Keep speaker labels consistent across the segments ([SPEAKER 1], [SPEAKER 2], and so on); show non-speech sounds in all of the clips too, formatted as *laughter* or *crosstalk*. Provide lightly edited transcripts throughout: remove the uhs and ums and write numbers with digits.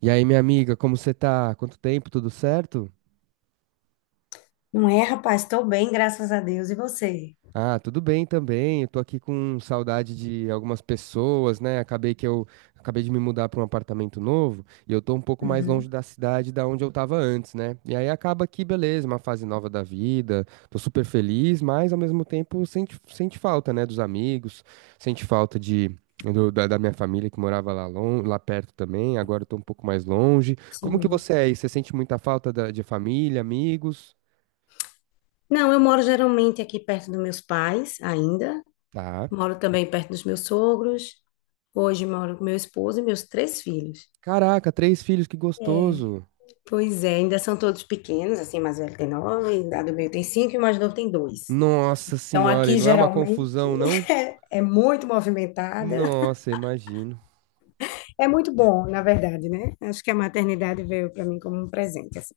[SPEAKER 1] E aí, minha amiga, como você tá? Quanto tempo? Tudo certo?
[SPEAKER 2] Não é, rapaz? Estou bem, graças a Deus. E você?
[SPEAKER 1] Ah, tudo bem também. Eu tô aqui com saudade de algumas pessoas, né? Acabei que eu Acabei de me mudar para um apartamento novo e eu tô um pouco mais longe
[SPEAKER 2] Uhum,
[SPEAKER 1] da cidade da onde eu tava antes, né? E aí acaba que, beleza, uma fase nova da vida. Tô super feliz, mas ao mesmo tempo sente falta, né, dos amigos, sente falta da minha família que morava lá, lá perto também, agora eu tô um pouco mais longe. Como que
[SPEAKER 2] sim.
[SPEAKER 1] você é aí? Você sente muita falta de família, amigos?
[SPEAKER 2] Não, eu moro geralmente aqui perto dos meus pais, ainda.
[SPEAKER 1] Tá.
[SPEAKER 2] Moro também perto dos meus sogros. Hoje moro com meu esposo e meus três filhos.
[SPEAKER 1] Caraca, três filhos, que gostoso.
[SPEAKER 2] Pois é, ainda são todos pequenos, assim, mais velho tem nove, a do meio tem cinco e o mais novo tem dois.
[SPEAKER 1] Nossa
[SPEAKER 2] Então
[SPEAKER 1] senhora, e
[SPEAKER 2] aqui
[SPEAKER 1] não é uma
[SPEAKER 2] geralmente
[SPEAKER 1] confusão, não?
[SPEAKER 2] é muito movimentada. *laughs*
[SPEAKER 1] Nossa, imagino.
[SPEAKER 2] É muito bom, na verdade, né? Acho que a maternidade veio para mim como um presente, assim.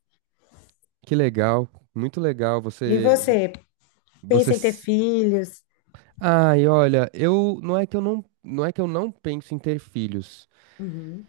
[SPEAKER 1] Que legal, muito legal.
[SPEAKER 2] E
[SPEAKER 1] Você, vo-
[SPEAKER 2] você,
[SPEAKER 1] você.
[SPEAKER 2] pensa em ter filhos?
[SPEAKER 1] Ai, olha, eu não é que eu não, não é que eu não penso em ter filhos.
[SPEAKER 2] Uhum,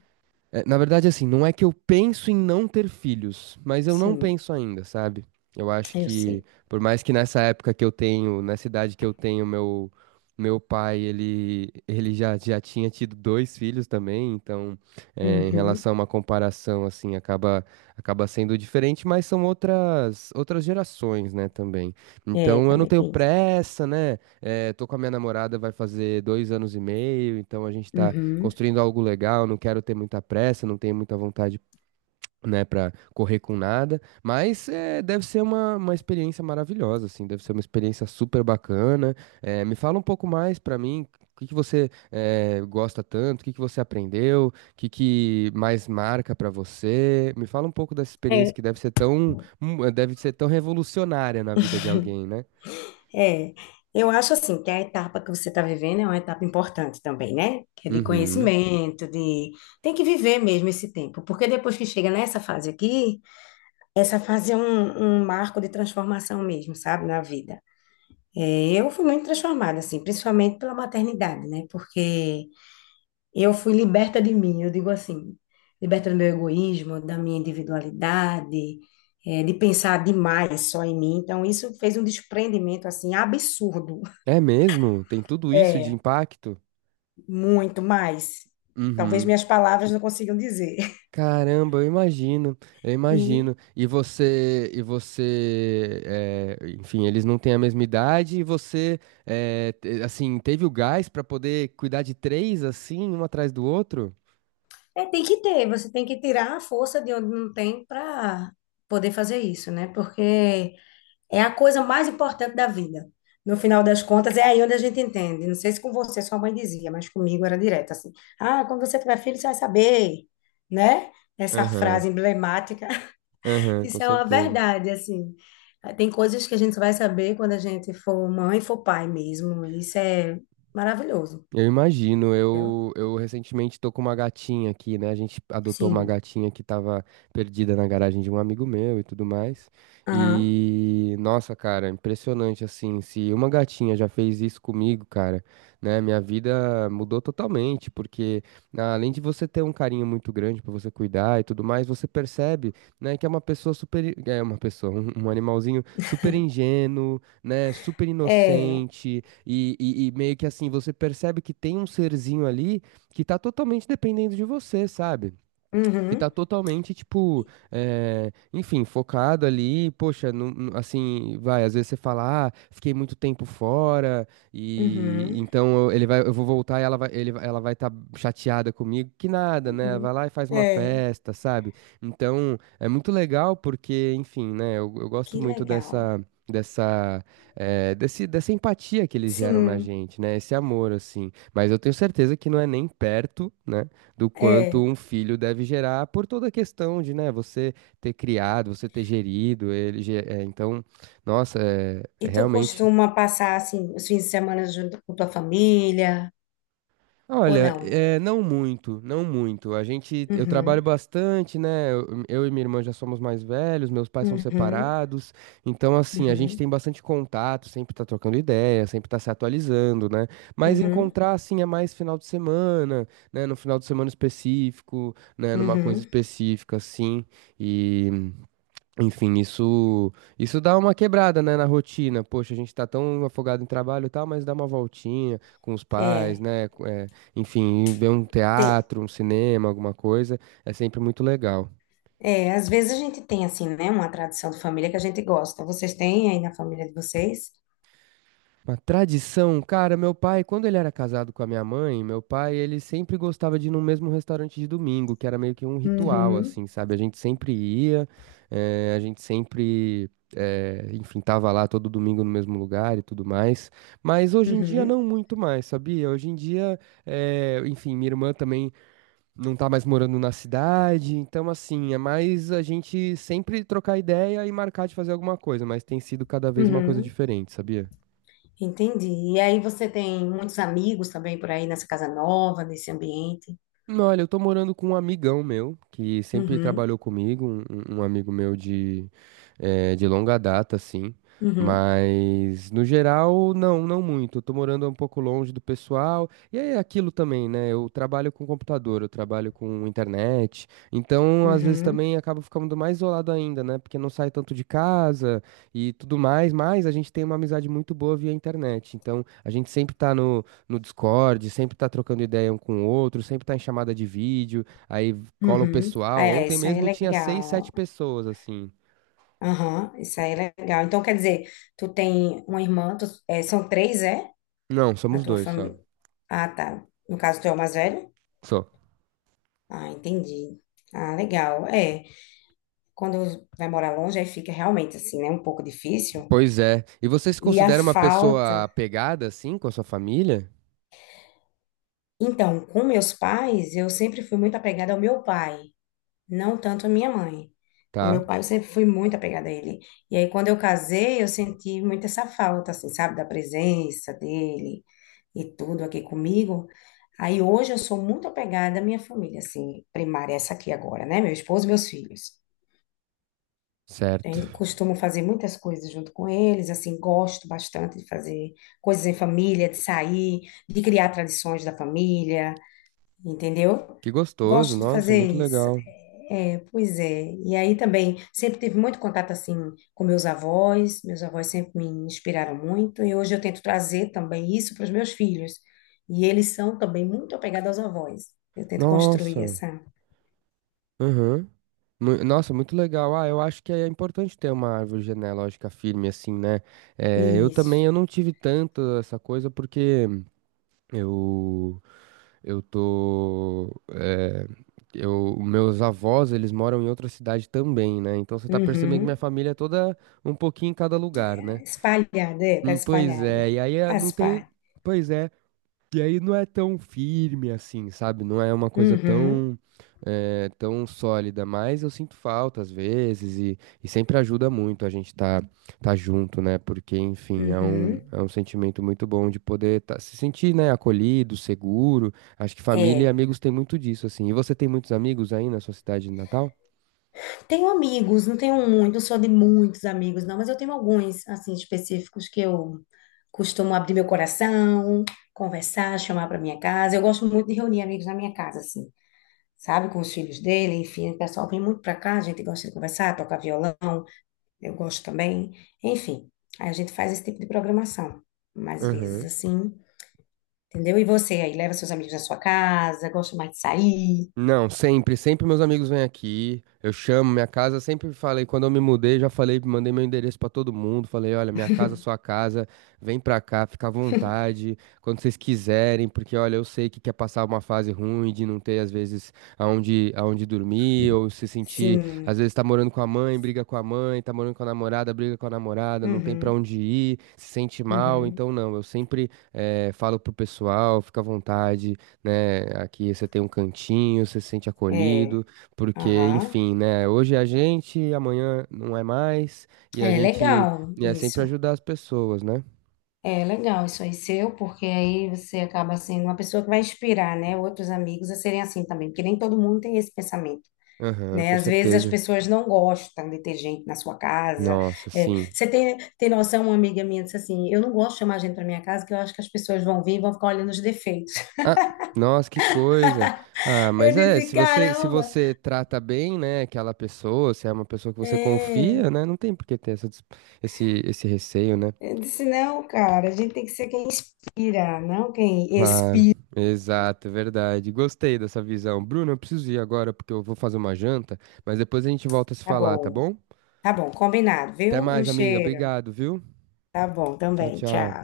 [SPEAKER 1] É, na verdade, assim, não é que eu penso em não ter filhos, mas eu não
[SPEAKER 2] sim.
[SPEAKER 1] penso ainda, sabe? Eu acho
[SPEAKER 2] Eu
[SPEAKER 1] que,
[SPEAKER 2] sei.
[SPEAKER 1] por mais que nessa época que eu tenho, nessa idade que eu tenho, meu pai, ele já tinha tido dois filhos também, então, é, em
[SPEAKER 2] Uhum.
[SPEAKER 1] relação a uma comparação, assim, acaba sendo diferente, mas são outras gerações, né, também.
[SPEAKER 2] É,
[SPEAKER 1] Então, eu não
[SPEAKER 2] também
[SPEAKER 1] tenho
[SPEAKER 2] tem isso.
[SPEAKER 1] pressa, né? É, tô com a minha namorada, vai fazer 2 anos e meio, então a gente tá
[SPEAKER 2] Uhum.
[SPEAKER 1] construindo algo legal, não quero ter muita pressa, não tenho muita vontade, né, para correr com nada, mas é, deve ser uma experiência maravilhosa, assim, deve ser uma experiência super bacana. É, me fala um pouco mais para mim. O que que você gosta tanto? O que que você aprendeu? O que que mais marca para você? Me fala um pouco dessa experiência
[SPEAKER 2] É,
[SPEAKER 1] que deve ser tão revolucionária na vida de alguém, né?
[SPEAKER 2] É, eu acho assim que a etapa que você está vivendo é uma etapa importante também, né? Que é de
[SPEAKER 1] Uhum.
[SPEAKER 2] conhecimento, de tem que viver mesmo esse tempo, porque depois que chega nessa fase aqui, essa fase é um marco de transformação mesmo, sabe, na vida. É, eu fui muito transformada, assim, principalmente pela maternidade, né? Porque eu fui liberta de mim, eu digo assim, liberta do meu egoísmo, da minha individualidade, de pensar demais só em mim. Então, isso fez um desprendimento, assim, absurdo. *laughs*
[SPEAKER 1] É mesmo? Tem tudo isso de
[SPEAKER 2] É,
[SPEAKER 1] impacto?
[SPEAKER 2] muito mais. Talvez
[SPEAKER 1] Uhum.
[SPEAKER 2] minhas palavras não consigam dizer. *laughs*
[SPEAKER 1] Caramba, eu imagino, eu
[SPEAKER 2] E
[SPEAKER 1] imagino. E você, enfim, eles não têm a mesma idade e você, assim, teve o gás pra poder cuidar de três assim, um atrás do outro?
[SPEAKER 2] é, tem que ter, você tem que tirar a força de onde não tem para poder fazer isso, né? Porque é a coisa mais importante da vida. No final das contas, é aí onde a gente entende. Não sei se com você sua mãe dizia, mas comigo era direto assim. Ah, quando você tiver filho, você vai saber, né? Essa
[SPEAKER 1] Aham,
[SPEAKER 2] frase emblemática. *laughs*
[SPEAKER 1] aham, com
[SPEAKER 2] Isso é uma
[SPEAKER 1] certeza.
[SPEAKER 2] verdade, assim. Tem coisas que a gente só vai saber quando a gente for mãe, for pai mesmo. Isso é maravilhoso,
[SPEAKER 1] Eu imagino,
[SPEAKER 2] entendeu?
[SPEAKER 1] eu recentemente tô com uma gatinha aqui, né? A gente adotou uma
[SPEAKER 2] Sim.
[SPEAKER 1] gatinha que tava perdida na garagem de um amigo meu e tudo mais.
[SPEAKER 2] Aham.
[SPEAKER 1] E, nossa, cara, impressionante assim. Se uma gatinha já fez isso comigo, cara, né? Minha vida mudou totalmente, porque ah, além de você ter um carinho muito grande pra você cuidar e tudo mais, você percebe, né, que é uma pessoa super, é uma pessoa, um animalzinho super ingênuo, né? Super
[SPEAKER 2] É.
[SPEAKER 1] inocente e meio que assim, você percebe que tem um serzinho ali que tá totalmente dependendo de você, sabe? Que tá
[SPEAKER 2] Uhum.
[SPEAKER 1] totalmente, tipo, enfim, focado ali, poxa, assim, vai, às vezes você fala, ah, fiquei muito tempo fora, e
[SPEAKER 2] Uhum.
[SPEAKER 1] então ele vai, eu vou voltar e ela vai, ela vai estar chateada comigo, que nada, né? Vai
[SPEAKER 2] Uhum.
[SPEAKER 1] lá e faz uma
[SPEAKER 2] É.
[SPEAKER 1] festa, sabe? Então, é muito legal porque, enfim, né, eu
[SPEAKER 2] Que
[SPEAKER 1] gosto muito
[SPEAKER 2] legal.
[SPEAKER 1] dessa. Dessa, dessa empatia que eles geram na
[SPEAKER 2] Sim.
[SPEAKER 1] gente, né? Esse amor, assim. Mas eu tenho certeza que não é nem perto, né? Do quanto
[SPEAKER 2] É.
[SPEAKER 1] um filho deve gerar por toda a questão de, né, você ter criado, você ter gerido ele. É, então, nossa, é
[SPEAKER 2] E tu
[SPEAKER 1] realmente.
[SPEAKER 2] costuma passar assim os fins de semana junto com tua família ou
[SPEAKER 1] Olha,
[SPEAKER 2] não?
[SPEAKER 1] é, não muito, não muito. Eu trabalho
[SPEAKER 2] Uhum,
[SPEAKER 1] bastante, né? Eu e minha irmã já somos mais velhos, meus pais são
[SPEAKER 2] uhum,
[SPEAKER 1] separados, então assim, a gente
[SPEAKER 2] uhum,
[SPEAKER 1] tem bastante contato, sempre tá trocando ideia, sempre tá se atualizando, né? Mas
[SPEAKER 2] uhum,
[SPEAKER 1] encontrar assim é mais final de semana, né? No final de semana específico, né? Numa coisa
[SPEAKER 2] uhum.
[SPEAKER 1] específica, assim. Enfim, isso dá uma quebrada, né, na rotina. Poxa, a gente tá tão afogado em trabalho e tal, mas dá uma voltinha com os pais,
[SPEAKER 2] É,
[SPEAKER 1] né? É, enfim, ver um
[SPEAKER 2] tem,
[SPEAKER 1] teatro, um cinema, alguma coisa, é sempre muito legal.
[SPEAKER 2] é, às vezes a gente tem assim, né, uma tradição de família que a gente gosta. Vocês têm aí na família de vocês?
[SPEAKER 1] Uma tradição, cara, meu pai, quando ele era casado com a minha mãe, meu pai, ele sempre gostava de ir no mesmo restaurante de domingo, que era meio que um ritual,
[SPEAKER 2] Uhum,
[SPEAKER 1] assim, sabe? A gente sempre ia, eh, a gente sempre, eh, enfim, tava lá todo domingo no mesmo lugar e tudo mais. Mas hoje em dia
[SPEAKER 2] uhum,
[SPEAKER 1] não muito mais, sabia? Hoje em dia, enfim, minha irmã também não tá mais morando na cidade, então assim, é mais a gente sempre trocar ideia e marcar de fazer alguma coisa, mas tem sido cada vez uma coisa
[SPEAKER 2] uhum.
[SPEAKER 1] diferente, sabia?
[SPEAKER 2] Entendi. E aí você tem muitos amigos também por aí nessa casa nova, nesse ambiente?
[SPEAKER 1] Não, olha, eu tô morando com um amigão meu que sempre
[SPEAKER 2] Uhum,
[SPEAKER 1] trabalhou comigo, um amigo meu de longa data, assim.
[SPEAKER 2] uhum,
[SPEAKER 1] Mas no geral, não, não muito. Eu tô morando um pouco longe do pessoal. E é aquilo também, né? Eu trabalho com computador, eu trabalho com internet. Então, às vezes
[SPEAKER 2] uhum,
[SPEAKER 1] também acabo ficando mais isolado ainda, né? Porque não sai tanto de casa e tudo mais. Mas a gente tem uma amizade muito boa via internet. Então, a gente sempre tá no Discord, sempre tá trocando ideia um com o outro, sempre tá em chamada de vídeo, aí cola um
[SPEAKER 2] uhum.
[SPEAKER 1] pessoal.
[SPEAKER 2] É,
[SPEAKER 1] Ontem
[SPEAKER 2] isso aí é
[SPEAKER 1] mesmo tinha seis,
[SPEAKER 2] legal.
[SPEAKER 1] sete pessoas, assim.
[SPEAKER 2] Aham, isso aí é legal. Então, quer dizer, tu tem uma irmã, é, são três, é?
[SPEAKER 1] Não,
[SPEAKER 2] Na
[SPEAKER 1] somos
[SPEAKER 2] tua
[SPEAKER 1] dois só.
[SPEAKER 2] família. Ah, tá. No caso, tu é o mais velho?
[SPEAKER 1] Só.
[SPEAKER 2] Ah, entendi. Ah, legal. É, quando vai morar longe, aí fica realmente assim, né? Um pouco difícil.
[SPEAKER 1] Pois é. E você se
[SPEAKER 2] E a
[SPEAKER 1] considera uma
[SPEAKER 2] falta.
[SPEAKER 1] pessoa apegada, assim, com a sua família?
[SPEAKER 2] Então, com meus pais, eu sempre fui muito apegada ao meu pai. Não tanto a minha mãe. O
[SPEAKER 1] Tá,
[SPEAKER 2] meu pai eu sempre fui muito apegada a ele. E aí, quando eu casei, eu senti muito essa falta, assim, sabe, da presença dele e tudo aqui comigo. Aí, hoje, eu sou muito apegada à minha família, assim, primária, essa aqui agora, né? Meu esposo e meus filhos. A gente
[SPEAKER 1] certo.
[SPEAKER 2] costuma fazer muitas coisas junto com eles, assim, gosto bastante de fazer coisas em família, de sair, de criar tradições da família, entendeu?
[SPEAKER 1] Que gostoso,
[SPEAKER 2] Gosto de
[SPEAKER 1] nossa,
[SPEAKER 2] fazer
[SPEAKER 1] muito
[SPEAKER 2] isso.
[SPEAKER 1] legal.
[SPEAKER 2] É, é, pois é. E aí também sempre tive muito contato assim com meus avós. Meus avós sempre me inspiraram muito e hoje eu tento trazer também isso para os meus filhos. E eles são também muito apegados aos avós. Eu tento construir
[SPEAKER 1] Nossa,
[SPEAKER 2] essa.
[SPEAKER 1] aham. Nossa, muito legal. Ah, eu acho que é importante ter uma árvore genealógica firme, assim, né? Eh, eu também,
[SPEAKER 2] Isso.
[SPEAKER 1] eu não tive tanto essa coisa porque eu eu tô. Eh, eu, meus avós, eles moram em outra cidade também, né? Então você tá percebendo que minha
[SPEAKER 2] Uhum.
[SPEAKER 1] família é toda um pouquinho em cada lugar,
[SPEAKER 2] Tá
[SPEAKER 1] né?
[SPEAKER 2] espalhada, é, tá
[SPEAKER 1] Hum. Pois
[SPEAKER 2] espalhada.
[SPEAKER 1] é, e aí, não
[SPEAKER 2] Faz
[SPEAKER 1] tem.
[SPEAKER 2] parte.
[SPEAKER 1] Pois é. E aí não é tão firme assim, sabe? Não é uma coisa
[SPEAKER 2] Uhum.
[SPEAKER 1] tão sólida, mas eu sinto falta às vezes e sempre ajuda muito a gente tá, tá junto, né? Porque, enfim, é um,
[SPEAKER 2] Uhum.
[SPEAKER 1] é um sentimento muito bom de poder se sentir, né, acolhido, seguro. Acho que família e
[SPEAKER 2] É.
[SPEAKER 1] amigos tem muito disso, assim. E você tem muitos amigos aí na sua cidade de Natal?
[SPEAKER 2] Tenho amigos, não tenho muito, não sou de muitos amigos, não, mas eu tenho alguns, assim, específicos que eu costumo abrir meu coração, conversar, chamar para minha casa. Eu gosto muito de reunir amigos na minha casa, assim, sabe? Com os filhos dele, enfim, o pessoal vem muito para cá, a gente gosta de conversar, tocar violão, eu gosto também, enfim. Aí a gente faz esse tipo de programação, mais vezes,
[SPEAKER 1] Aham.
[SPEAKER 2] assim, entendeu? E você aí, leva seus amigos na sua casa, gosta mais de sair?
[SPEAKER 1] Não, sempre meus amigos vêm aqui, eu chamo, minha casa, sempre falei, quando eu me mudei, já falei, mandei meu endereço pra todo mundo, falei, olha, minha casa, sua casa, vem pra cá, fica à vontade, quando vocês quiserem, porque olha, eu sei que quer passar uma fase ruim de não ter, às vezes, aonde dormir, ou se sentir, às
[SPEAKER 2] Sim.
[SPEAKER 1] vezes tá morando com a mãe, briga com a mãe, tá morando com a namorada, briga com a namorada, não tem pra
[SPEAKER 2] Uhum,
[SPEAKER 1] onde ir, se sente mal,
[SPEAKER 2] uhum.
[SPEAKER 1] então não, eu sempre falo pro pessoal, fica à vontade, né? Aqui você tem um cantinho, você se sente
[SPEAKER 2] É,
[SPEAKER 1] acolhido, porque,
[SPEAKER 2] aham.
[SPEAKER 1] enfim, né? Hoje é a gente, amanhã não é mais, e a
[SPEAKER 2] É
[SPEAKER 1] gente
[SPEAKER 2] legal
[SPEAKER 1] e é sempre
[SPEAKER 2] isso.
[SPEAKER 1] ajudar as pessoas, né?
[SPEAKER 2] É legal isso aí seu, porque aí você acaba sendo uma pessoa que vai inspirar, né, outros amigos a serem assim também, porque nem todo mundo tem esse pensamento,
[SPEAKER 1] Aham,
[SPEAKER 2] né?
[SPEAKER 1] com
[SPEAKER 2] Às vezes as
[SPEAKER 1] certeza.
[SPEAKER 2] pessoas não gostam de ter gente na sua casa.
[SPEAKER 1] Nossa,
[SPEAKER 2] É,
[SPEAKER 1] sim.
[SPEAKER 2] você tem noção, uma amiga minha disse assim, eu não gosto de chamar gente para minha casa, que eu acho que as pessoas vão vir e vão ficar olhando os defeitos. *laughs*
[SPEAKER 1] Ah, nossa, que coisa. Ah,
[SPEAKER 2] Eu
[SPEAKER 1] mas é,
[SPEAKER 2] disse,
[SPEAKER 1] se você se
[SPEAKER 2] caramba,
[SPEAKER 1] você trata bem, né, aquela pessoa, se é uma pessoa que você
[SPEAKER 2] é.
[SPEAKER 1] confia, né, não tem por que ter essa, dis- esse esse receio, né?
[SPEAKER 2] Eu disse, não, cara, a gente tem que ser quem inspira, não quem
[SPEAKER 1] Claro,
[SPEAKER 2] expira.
[SPEAKER 1] exato, é verdade. Gostei dessa visão. Bruno, eu preciso ir agora porque eu vou fazer uma janta, mas depois a gente volta a se
[SPEAKER 2] Tá
[SPEAKER 1] falar, tá
[SPEAKER 2] bom,
[SPEAKER 1] bom?
[SPEAKER 2] tá bom, combinado,
[SPEAKER 1] Até
[SPEAKER 2] viu? Um
[SPEAKER 1] mais, amiga.
[SPEAKER 2] cheiro.
[SPEAKER 1] Obrigado, viu?
[SPEAKER 2] Tá bom,
[SPEAKER 1] Tchau,
[SPEAKER 2] também.
[SPEAKER 1] tchau.
[SPEAKER 2] Tchau.